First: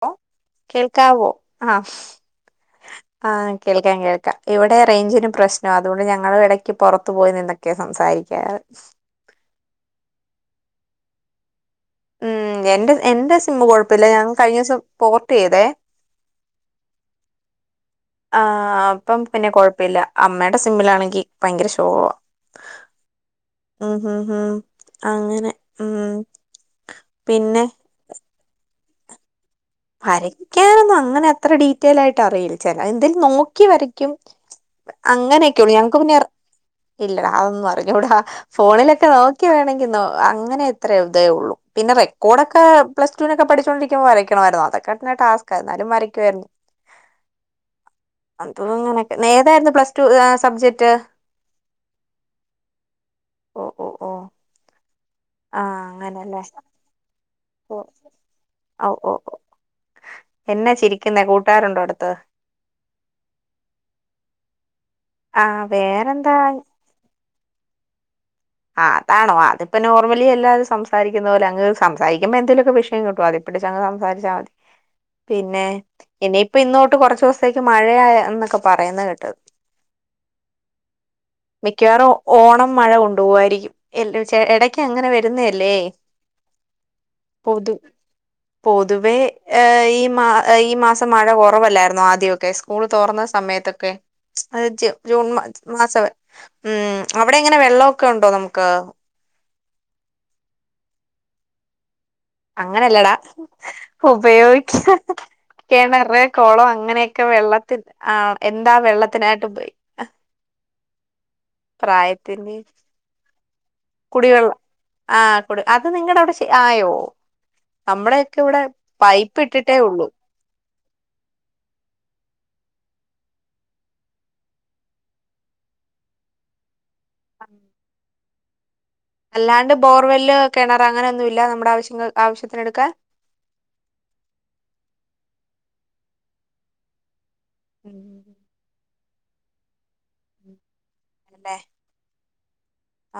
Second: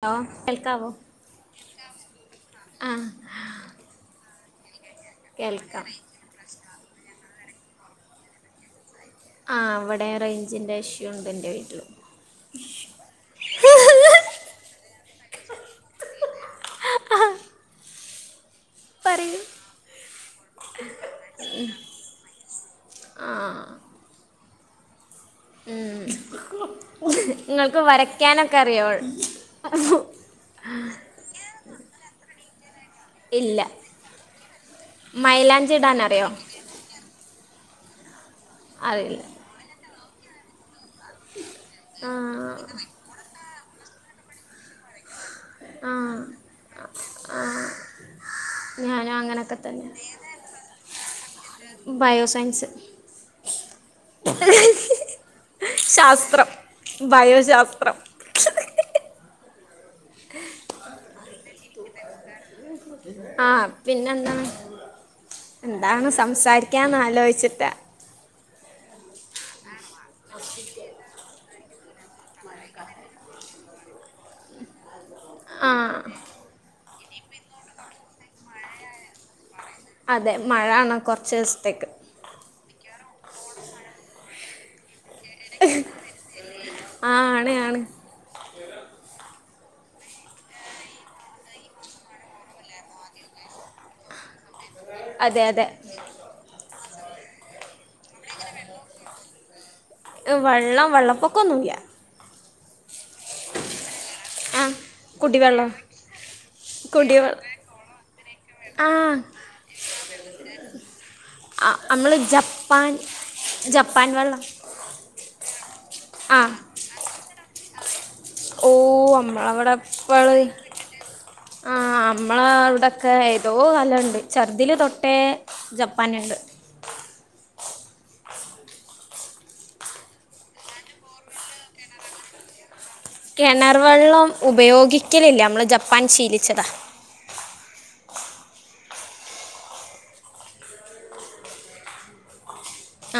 Hello കേൾക്കാവോ ആഹ് ആ ആഹ് കേൾക്കാം കേൾക്കാം ഇവിടെ റെയിഞ്ചിന് പ്രശ്നാ കേൾക്കാം അതോണ്ട് ഞ ഞങ്ങൾ എടക്ക് പൊറത്ത് പോയി നിന്നൊക്കെയാ സംസാരിക്കാറ്. ആഹ് ഇവടെം റെയിഞ്ചിൻ്റെ ഇഷ്യൂണ്ട് എൻ്റെ വീട്ടിലും. മ്മ്ഹ് എന്റെ എന്റെ സിമ്മ് കൊഴപ്പില്ല ഞാൻ കഴിഞ്ഞദിവസം പോർട്ട് ചെയ്തേ. ആഹ് അപ്പം പറയൂ പിന്നെ കൊഴപ്പവില്ല അമ്മേടെ സിമ്മിലാണെങ്കി ഭയങ്കര ശോകവാ ഉംഹ് ഉംഹ് ഉംഹ് അങ്ങനെ ഉംഹ് ഇങ്ങൾക്ക് വരയ്ക്കാനൊക്കെ അറിയോ എനിക്ക് അങ്ങനെ അത്ര ഡീറ്റെയിലായിട്ടറിയില്ല ചെല എന്തേ ഇല്ല നോക്കി വരയ്ക്കും അങ്ങനെയൊക്കെയൊള്ളൂ. മൈലാഞ്ചി ഞങ്ങക്ക് ഇടാൻ പിന്നെ അറിയോ ഇല്ലടാ അതൊന്നും അറിഞ്ഞൂടാ അറിയില്ല ഫോണിലൊക്കെനോക്കി വേണമെങ്കി നോ അങ്ങനെ.. അത്ര ഇതെള്ളൂ പിന്നെ ആ റെക്കോർഡൊക്കെ പ്ലസ് ടുവിനൊക്കെ പഠിച്ചൊണ്ടരിക്കിമ്പൊ വരക്കണമായിര്ന്നു അതൊക്കെന്നെ ടാസ്.. ക്ക എന്നാലും ആ വരക്വാര്ന്നു.. ആ ഞാനും അതുങ്ങനെയെക്കെ അങ്ങനൊക്കെ ഏതായിര്ന്നു തന്നെ പ്ലസ്ടു സബ്ജെക്ട്.. ബയോസയൻസ്.. ഓ ഓ ഓ ശാസ്ത്രം ബയോ. ഔ. ഓ, ഓ, എന്നാ ചിരിക്കുന്നേ കൂട്ടരുണ്ടോ അടുത്ത്.. ആഹ് പിന്നെന്താ ആഹ് എന്താണ് വേറെന്താ സംസാരി ഞാനൊന്ന്ആലോയിച്ചിട്ട.. ആഹ് അതാണോ അതിപ്പൊ നോർമലി എല്ലാരും സംസാരിക്കുന്നപോല അങ് സംസാരിക്കുമ്പോ എന്തേലുക്കെ വിഷയം കിട്ടും അതി പിടിച്ചങ്ങ് സംസാരിച്ചാ മതി. പിന്നെ ആ ഇനിയിപ്പൊ ഇന്ന്തൊട്ട് കൊറച് സത്തേക്ക് മഴയന്നൊക്കെ പറയുന്നത് കേട്ട്.. അതെ മഴയാണ് കൊറച്ച്സ്ത്തേക്ക്.. മിക്കവാറും ഓണം മഴ കൊണ്ടുപോവായിരിക്കും ഇല്ലചെ എടയ്ക്ക് അങ്ങനെവെര്.. വരുന്നല്ലേ ആ ആണ് പൊതു.. ആണ് പൊതുവേ ഈമാ ഈ മാസം മഴ കൊറവല്ലായിര്ന്നോ ആദ്യക്കെ.. സ്കൂൾ തോറന്ന സമയത്തൊക്കെ അത്. ജൂൺ അതെ അതെ മാസം ഉം അവിടെ എങ്ങനെ വെള്ളൊക്കെ ഉണ്ടോ നമുക്ക്. ഇത് വെള്ളം വെള്ളപ്പൊക്കൊന്നുല്ല. അങ്ങനെല്ലടാ ആ ഉപയോഗിക്കൻ. കുടിവെള്ളം കെണറ് കുളം അങ്ങനെയൊക്കെ കുടിവെള്ളം വെള്ളത്തിൽ ആ എന്താ വെള്ളത്തിനായിട്ട് ഉപയോഗി. - ആഹ് നമ്മള് പ്രായത്തിന്റെ ജപ്പാൻ. ജപ്പാൻ വെള്ളം കുടിവെള്ളം ആഹ് കുടി അത് നിങ്ങളുടെ ആ അവിടെ ആയോ നമ്മുടെ. കെ ഇവിടെ ഓ പൈപ്പ് നമ്മളവിടെ ഇട്ടിട്ടേ ഉള്ളൂ. ഇപ്പോൾ ആ നമ്മള ഇവിടെക്കെ ഏതോ കാലണ്ട് ചെർദിൽ തൊട്ടേ. ജപ്പാന്ണ്ട്. ആഹ് അല്ലാണ്ട് ബോർവെല് കിണർ അങ്ങനെന്നുല്ല നമ്മുടെ ആവശ്യങ്ങ ആവശ്യത്തിനടുക്കാൻ. കിണർ വെള്ളം ഉപയോഗിക്കലില്ല നമ്മള് ജപ്പാൻ ശീലിച്ചതാ. ഉം ഉം അതേ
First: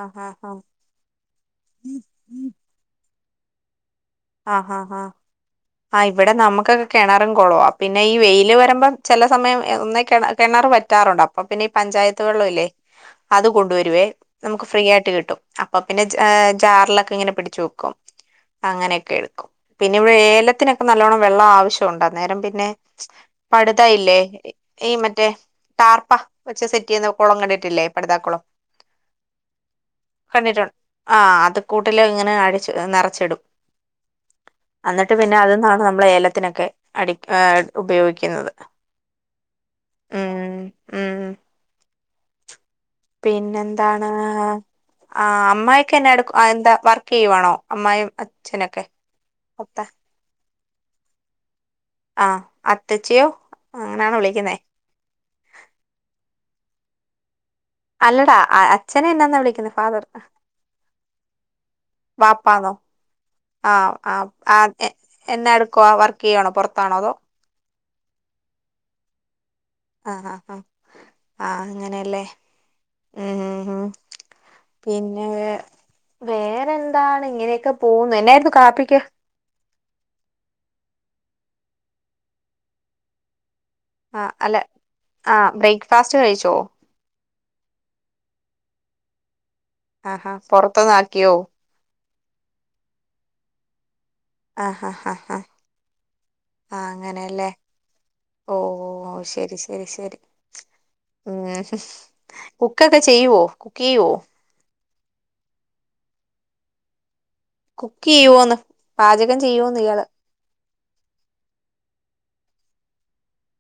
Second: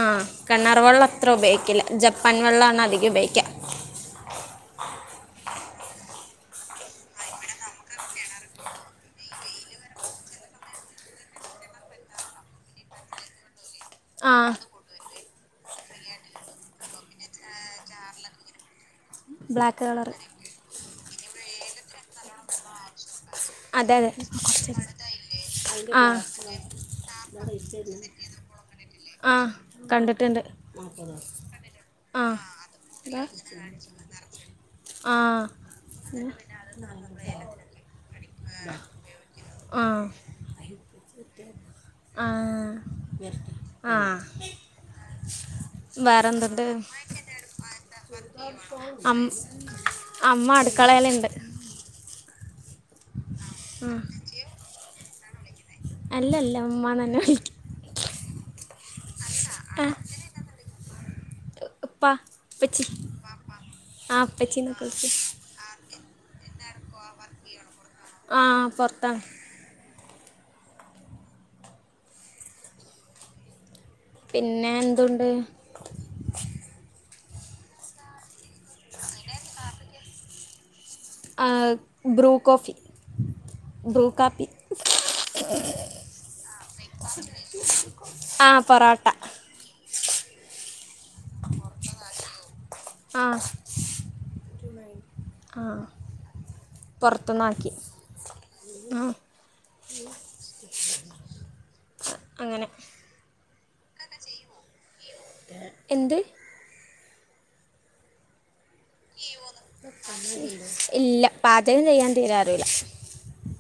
ആഹ് കെണർ വെള്ളം അത്ര ഉപയോഗിക്കില്ല ജപ്പാൻ വെള്ളണ് അധികം ഉപയോഗിക്കുക. ആഹ് ആഹ് ആഹ്. ആ ഇവിടെ നമുക്കൊക്കെ കിണറും കൊളവ പിന്നെ ഈ വെയില് വരുമ്പോൾ ചില സമയം ഒ കിണർ പറ്റാറുണ്ട് അപ്പം. അപ്പൊ പിന്നെ ഈ പഞ്ചായത്തു വെള്ളല്ലേ അത് കൊണ്ടുവരുവേ. ആ നമുക്ക് ഫ്രീ ആയിട്ട് കിട്ടും അപ്പൊ പിന്നെ ജാറിലൊക്കെ ഇങ്ങനെ പിടിച്ചു വെക്കും അങ്ങനെയൊക്കെ. ഒക്കെ എടുക്കും ബ്ലാക്ക് പിന്നെ കളർ ഇവിടെ ഏലത്തിനൊക്കെ നല്ലവണ്ണം വെള്ളം ആവശ്യമുണ്ട് അന്നേരം പിന്നെ. പഠിത അതെ അതെ ഇല്ലേ ഈ മറ്റേ. ആ ടാർപ്പ വെച്ച് സെറ്റ് ചെയ്യുന്ന കുളം കണ്ടിട്ടില്ലേ പടുതാ കുളം. ആ കണ്ടിട്ടുണ്ട് ആ അത് കൂട്ടില് ആ ഇങ്ങനെ അഴിച്ചു നിറച്ചിടും. എന്നിട്ട് ആ പിന്നെ അതിന്നാണ് നമ്മള് ഏലത്തിനൊക്കെ അടി ഉപയോഗിക്കുന്നത്. ആഹ് ഉം ഉം ആഹ് പിന്നെന്താണ് ആ അമ്മ. ക്കെ എന്നായെടു വേറെ എന്തുണ്ട് എന്താ വർക്ക് ചെയ്യുവാണോ അമ്മായും അച്ഛനൊക്കെ അമ്മ മൂത്ത അമ്മ അടുക്കളയിലിണ്ട്. ആ അത്തച്ചിയോ ആ അങ്ങനെയാണ് വിളിക്കുന്ന. അല്ല അല്ല ഉമ്മനന്നെ വിളിക്ക. അല്ലടാ അച്ഛനെ എന്നാന്നാ വിളിക്കുന്ന ആ ഫാദർ നൊ. ഉപ്പ വാപ്പാന്നോ ഉപ്പച്ചി ആഹ് ആ ആഹ് ഉപ്പച്ചി അഹ് എന്നൊക്കെ വിളിക്കും എന്ന എടുക്കുവ വർക്ക്. കെയണോ പുറത്താണോ അതോ. ആ പൊറത്താണ് ആഹ് ആഹ് ആഹ് ആഹ് അങ്ങനെയല്ലേ ഹേ ഹേ ഉ. പിന്നെ പിന്നെ എന്തുണ്ട് വേറെന്താണ് ഇങ്ങനെയൊക്കെ പോകുന്നു എന്നായിരുന്നു കാപ്പിക്ക്. അഹ് ബ്രൂ കോഫി. ബ്രൂ ആഹ് കാപ്പി. അല്ല ആഹ് ബ്രേക്ക്ഫാസ്റ്റ് കഴിച്ചോ ആ പൊറട്ട. ആഹാ പുറത്ത്ന് ആക്കിയോ. ആഹ് ആ ഹാ ആ ആ. ആ അങ്ങനെയല്ലേ പുറത്തുനിന്നാക്കി ഓ ആ ശരി ശരി. ഹേ ശരി ഉ അങ്ങനെ കുക്കൊക്കെ ചെയ്യുവോ കുക്ക് ചെയ്യുവോ. എന്ത് കുക്ക്യ്യുവോന്ന് പാചകം ചെയ്യോന്ന് ഇയാള്. ഇല്ല പാചകം ചെയ്യാൻ തീരെ അറില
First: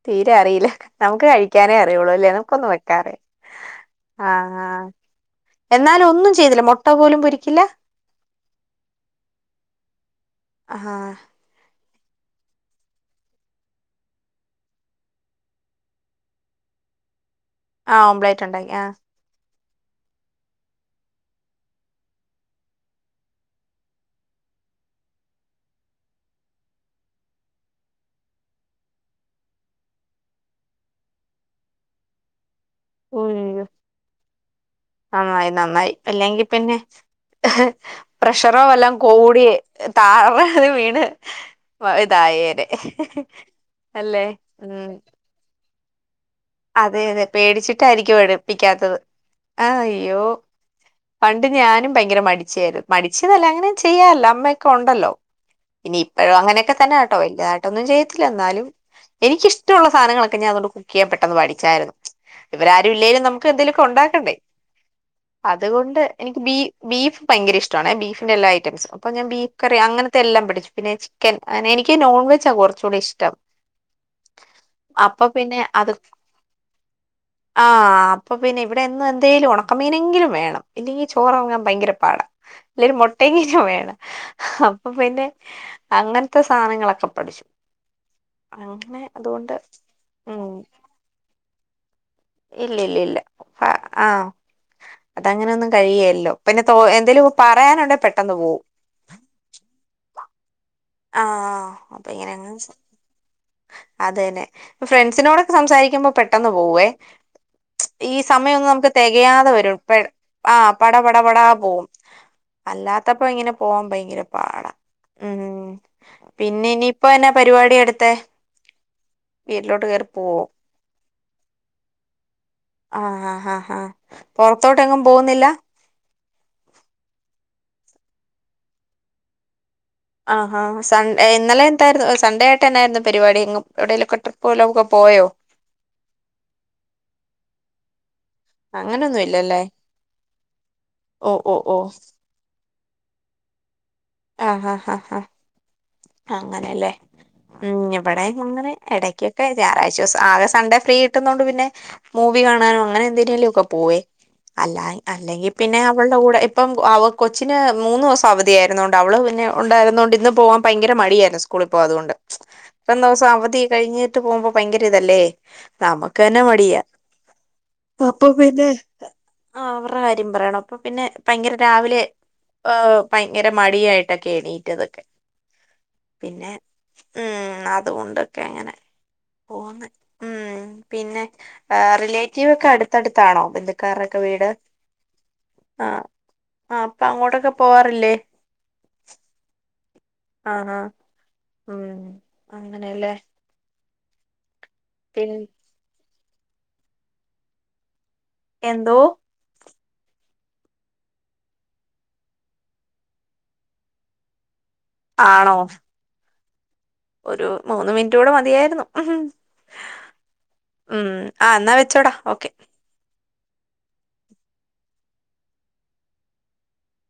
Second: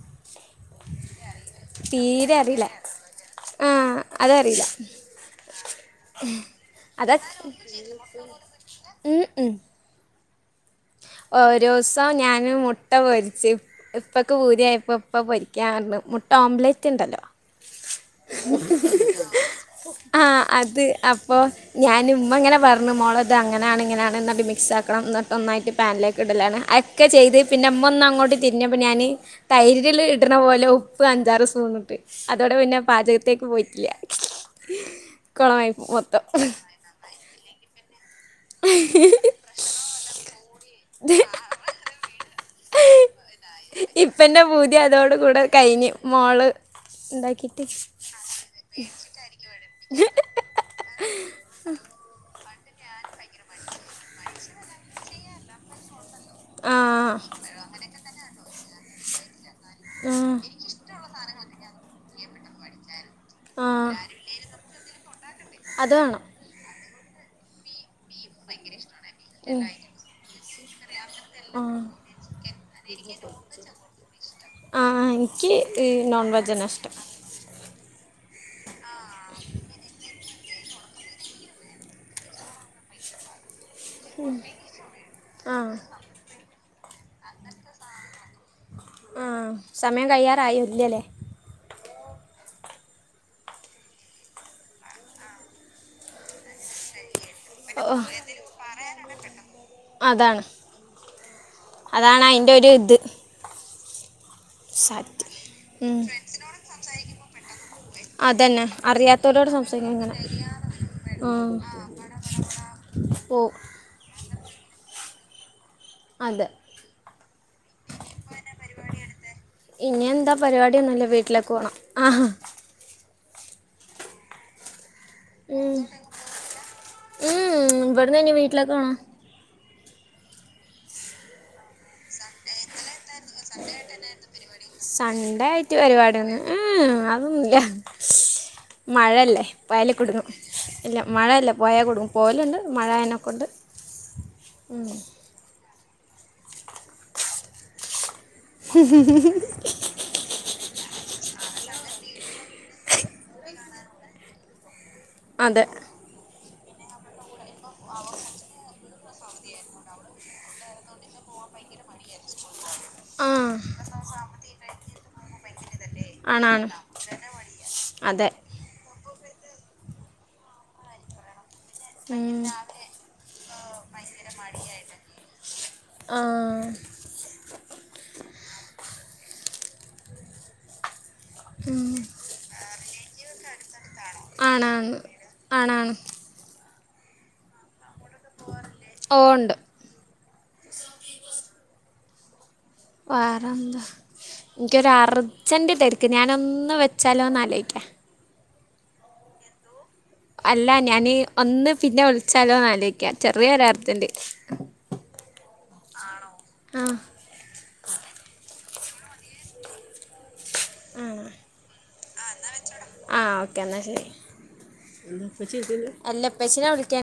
തീരെ അറിയില നമുക്ക് കഴി. ക്കനെ അറിയുള്ളുല്ലേ തീരെ അറിയില്ല നമ്മുക്കൊന്നും വെക്കാൻ അറി അഹ് അഹ് അതാ പൊരിക്കില്ല ഉ ഉ അഹാ ഒരോസം ഞാന് മുട്ട പൊരിച്ച് ഇപ്പക്ക് പൂതിയായപ്പോ ഇപ്പ പൊരിക്കാറഞ്ഞ് മുട്ട ഓംലെറ്റ് ഉണ്ടല്ലോ ആഹ് ഓംപ്ലേറ്റ് ഉണ്ടാക്കി ആഹ് ആഹ് അത് അപ്പോ ഞാന് ഉമ്മ ഇങ്ങനെ പറഞ്ഞു മോളേ ഇത് അങ്ങനെയാണ് ഇങ്ങനെയാണ് എന്നിട്ട് മിക്സാക്കണം എന്നിട്ട് ഒന്നായിട്ട് പാനിലേക്കിടലാണ് അഹെക്കെ ചെയ്ത് പിന്നെ ഉമ്മ ഒന്ന് അങ്ങോട്ട് തിരിഞ്ഞപ്പോ ഞാന് തൈരിലില് ഇടണ പോലെ ഉപ്പ് അഞ്ചാറ് സ്പൂണിട്ട് അതോടെ പിന്നെ പാചകത്തേക്ക് പോയിട്ടില്ല്യാ ആയ്‌ [unintelligible] നന്നായി അല്ലെങ്കി പിന്നെ പ്രഷറോ വല്ലോം കൂടി താറാറ് വീണ് വാ ഇതായേനെ അല്ലേ ഇപ്പെന്റെ ഭൂതി ഉം അതോട് കൂടെ കഴിഞ്ഞു മോള് അതെ അതെ ഉണ്ടാക്കിയിട്ട് പേടിച്ചിട്ടായിരിക്കും ഒഴിപ്പിക്കാത്തത് ആഹ് അയ്യോ പ ണ്ട് ഞാനും ഭയങ്കര മടിച്ചായിരുന്നു മടിച്ചീന്നല്ല അങ്ങനെ ചെയ്യാറില്ല അമ്മയൊക്കെ ഒണ്ടല്ലോ ഇനി ഇപ്പോഴും അങ്ങനെയൊക്കെ ആ തന്നാട്ടോ വലുതായിട്ടൊന്നും ചെയ്യത്തില്ല എന്നാലും എനിക്കഷ്ട്ടൊള്ള ആ സാധനങ്ങളൊക്കെ ഞാൻ അതോണ്ട് കുക്ക് ചെയ്യാൻ പെട്ടെന്ന് പഠിച്ചായിരുന്നു ഇവരാരും ഇല്ലേലും നമുക്ക് എന്തേലൊക്കെ ആ ഉണ്ടാക്കണ്ടേ അത് അതുകൊണ്ട് വേണം എനിക്ക് ബീ ബീഫ് ഭയങ്കര ഇഷ്ടാണേ ഞാൻ ബീഫിന്റെ എല്ലാ ഐറ്റംസും അപ്പൊ ഞാൻ ബീഫ്കറി അങ്ങനത്തെ എല്ലാം പഠിച്ചു പിന്നേ ചി ക്കൻ ആ അയ്ന് എനിക്ക് നോൺവെജാ കൊറച്ചു കൂടി ഇഷ്ടം ആഹ് അപ്പൊ എനിക്ക് പിന്നെ ഹ് അത് നോൺ വെജന്നാ ഇഷ്ടം ആഹ് അപ്പ പിന്നെ ഇവിടെ എന്നും എന്തേലും ഒണക്കമീനെങ്കിലും വേണം ഇല്ലെങ്കി ചോറെറങ്ങാം ഭയ്ങ്കര പാടാ ഇല്ലേ ഒര് മൊട്ടയെങ്കിലും വേ അപ്പൊ പിന്നെ ആ അങ്ങൻ ത്തെ സാനെങ്ങെളൊക്കെ പഠിച്ചു അങ്ങനെ ആ അതുകൊണ്ട് സമയം ഊം കഴിയാറായി ഇല്ലല്ലേ ഇല്ലില്ലില്ലാ ഭ ആഹ് അതങ്ങെനൊന്നും കഴിയേല്ലോ പിന്നെ തോ എന്തേലു പറയാനുണ്ടേ പെട്ടെന്ന് പോവും പറയാനുണ്ടേ പെട്ടെന്ന് പോവും അതാണ് ആഹ് അതാണ് അയ്ന്റാെര് ത് അത് തന്നെ പ്പം ഫ്രണ്ട്സിനോടൊക്കെ സംസാരിക്ക്യുമ്പാെ പെട്ടെന്ന് പോവുവേ ഈ അതന്നെ സമയൊന്നും നമുക്ക് അറിയാത്തവരോട് തെകെയാതെ വെരും സംസാരിക്കണം പെ ഇങ്ങനെ ആഹ് പട പട ആ പടാ പോവും അല്ലാത്തപ്പാെ ഇങ്ങെനെ പോവും പോവാം ഭയ്ങ്കര പാടാ ഊം അതെ പിന്നെ ഇനിയിപ്പ എന്നാ പര്‌വാടി അട്ത്തേ പര്‌വാടി അട്ത്തെ ഇനി എന്താ പരിവാട്യൊന്നുല്ലാ വീട്ട്ലേക്ക് പോണം ആഹാ ആഹ് ഹാ ഹാ പൊറത്തോട്ടെങ്ങും പോവുന്നില്ലാ ഊം ഉം ഇവട്ന്ന്നി വീട്ട്ലേക്കോണം ആഹാ സൺ ഏഹ് ഇന്നെലെ എന്തായ്ര്ന്നു സൺഡേ ട്ടെന്നായ്ര്ന്നു പര്‌വാടി എങ്ങും എവ്ടേലൊക്കെ ട്രിപ്പ് വല്ലോംക്കെ പോയോ സൺഡേ ആയിട്ട് പരിപാടിയൊന്നും അങ്ങനൊന്നും മഴല്ലെ ഇല്ലല്ലേ പോയാല് കുട്ങ്ങും ഇല്ല ഓ മഴെല്ലേ ഓ ഓ പാേയാ കുട്ങ്ങും പോവല്ണ്ട് മഴായേനെ കൊണ്ട് ആഹ് ഹാ ഹാ ഹാ അങ്ങനെലേ ഉം ഇബടേയും ഞങ്ങള് എടയ്ക്കൊക്കെ വെരാ ഒരാശ്വാസം ആകെ സൺഡേ ഫ്രീ കിട്ടുന്നോണ്ട് പിന്നെ മൂവി കാണാനും അങ്ങെനെ എന്തിനേലൊക്കെ പോവേ അല്ലായ് അല്ലെങ്കി അതെ പിന്നെ വൾടെ കൂടെ ഇപ്പം അവ കൊച്ചിന് മൂന്നൂസം അവധിയായ്ര്ന്നോണ്ട് അവള് പിന്നെ ഒണ്ടായ്ര്ന്നോണ്ട് ഇന്ന് പോവാം ഭയ്ങ്കര മടിയായ്ര്ന്നു സ്കൂളിപ്പോവാ അത്കൊണ്ട് ഇത്രേം ആ ദിവ്സം അവധിയൊക്കെ കഴിഞ്ഞീട്ട് പോവുമ്പം ഭയ്ങ്കര ഇതല്ലേ നമുക്ക് തന്നെ ആണാണ് മടിയാ അപ്പ അതെ പിന്നെ ആഹ്‌ അവറ്ടെ കാര്യം പറയണോ അപ്പ പിന്നെ ഭയ്ങ്കര രാവിലെ ഉം. ഭയ്ങ്കര മടിയായിട്ടൊക്കെ എണീറ്റതൊക്കെ ആ പിന്നേ ഊം അത്കൊണ്ടൊക്കെ അങ്ങെനെ പോവ്ന്ന് ഊം പിന്നെ ആഹ് റിലേറ്റീവാെക്കെ അട്ത്തട്ത്താണോ ബെന്ധ്ക്കാറ്ടൊക്കെ വീട് ആണാണ് ആണാണ് ആഹ്‌ അപ്പൊ അങ്ങോട്ടൊക്കെ പോവാറില്ലേ പോവാറില്ലേ ഓഹ് ഉണ്ട് ആഹ്‌ ആഹ്‌ [unintelligible] വേറെന്താ പിൻ ൻക്ക്യൊരർജെന്റ് തെര്ക്ക് ഞാനൊന്ന് വെച്ചാലോന്നാലോയ്ക്ക്യാ എന്തോ അല്ലാ ഞാന് ഒന്ന് പിന്നെ വിൾച്ചാലോന്നാലോയ്ക്ക്യാ ചെറിയൊരർജെന്റ് ആണോ ആഹ്‌ ഒരു മൂന്ന് മിൻറ്റൂടെ മതിയായ്ര്ന്നു ഉം ആഹ്‌ ന്നാ വെച്ചോടാ ഓക്കെ ആഹ്‌ ഓക്കെ എന്നാ ശെരി അല്ല പ്പെച്ചിനെ വിളിക്ക്യാൻ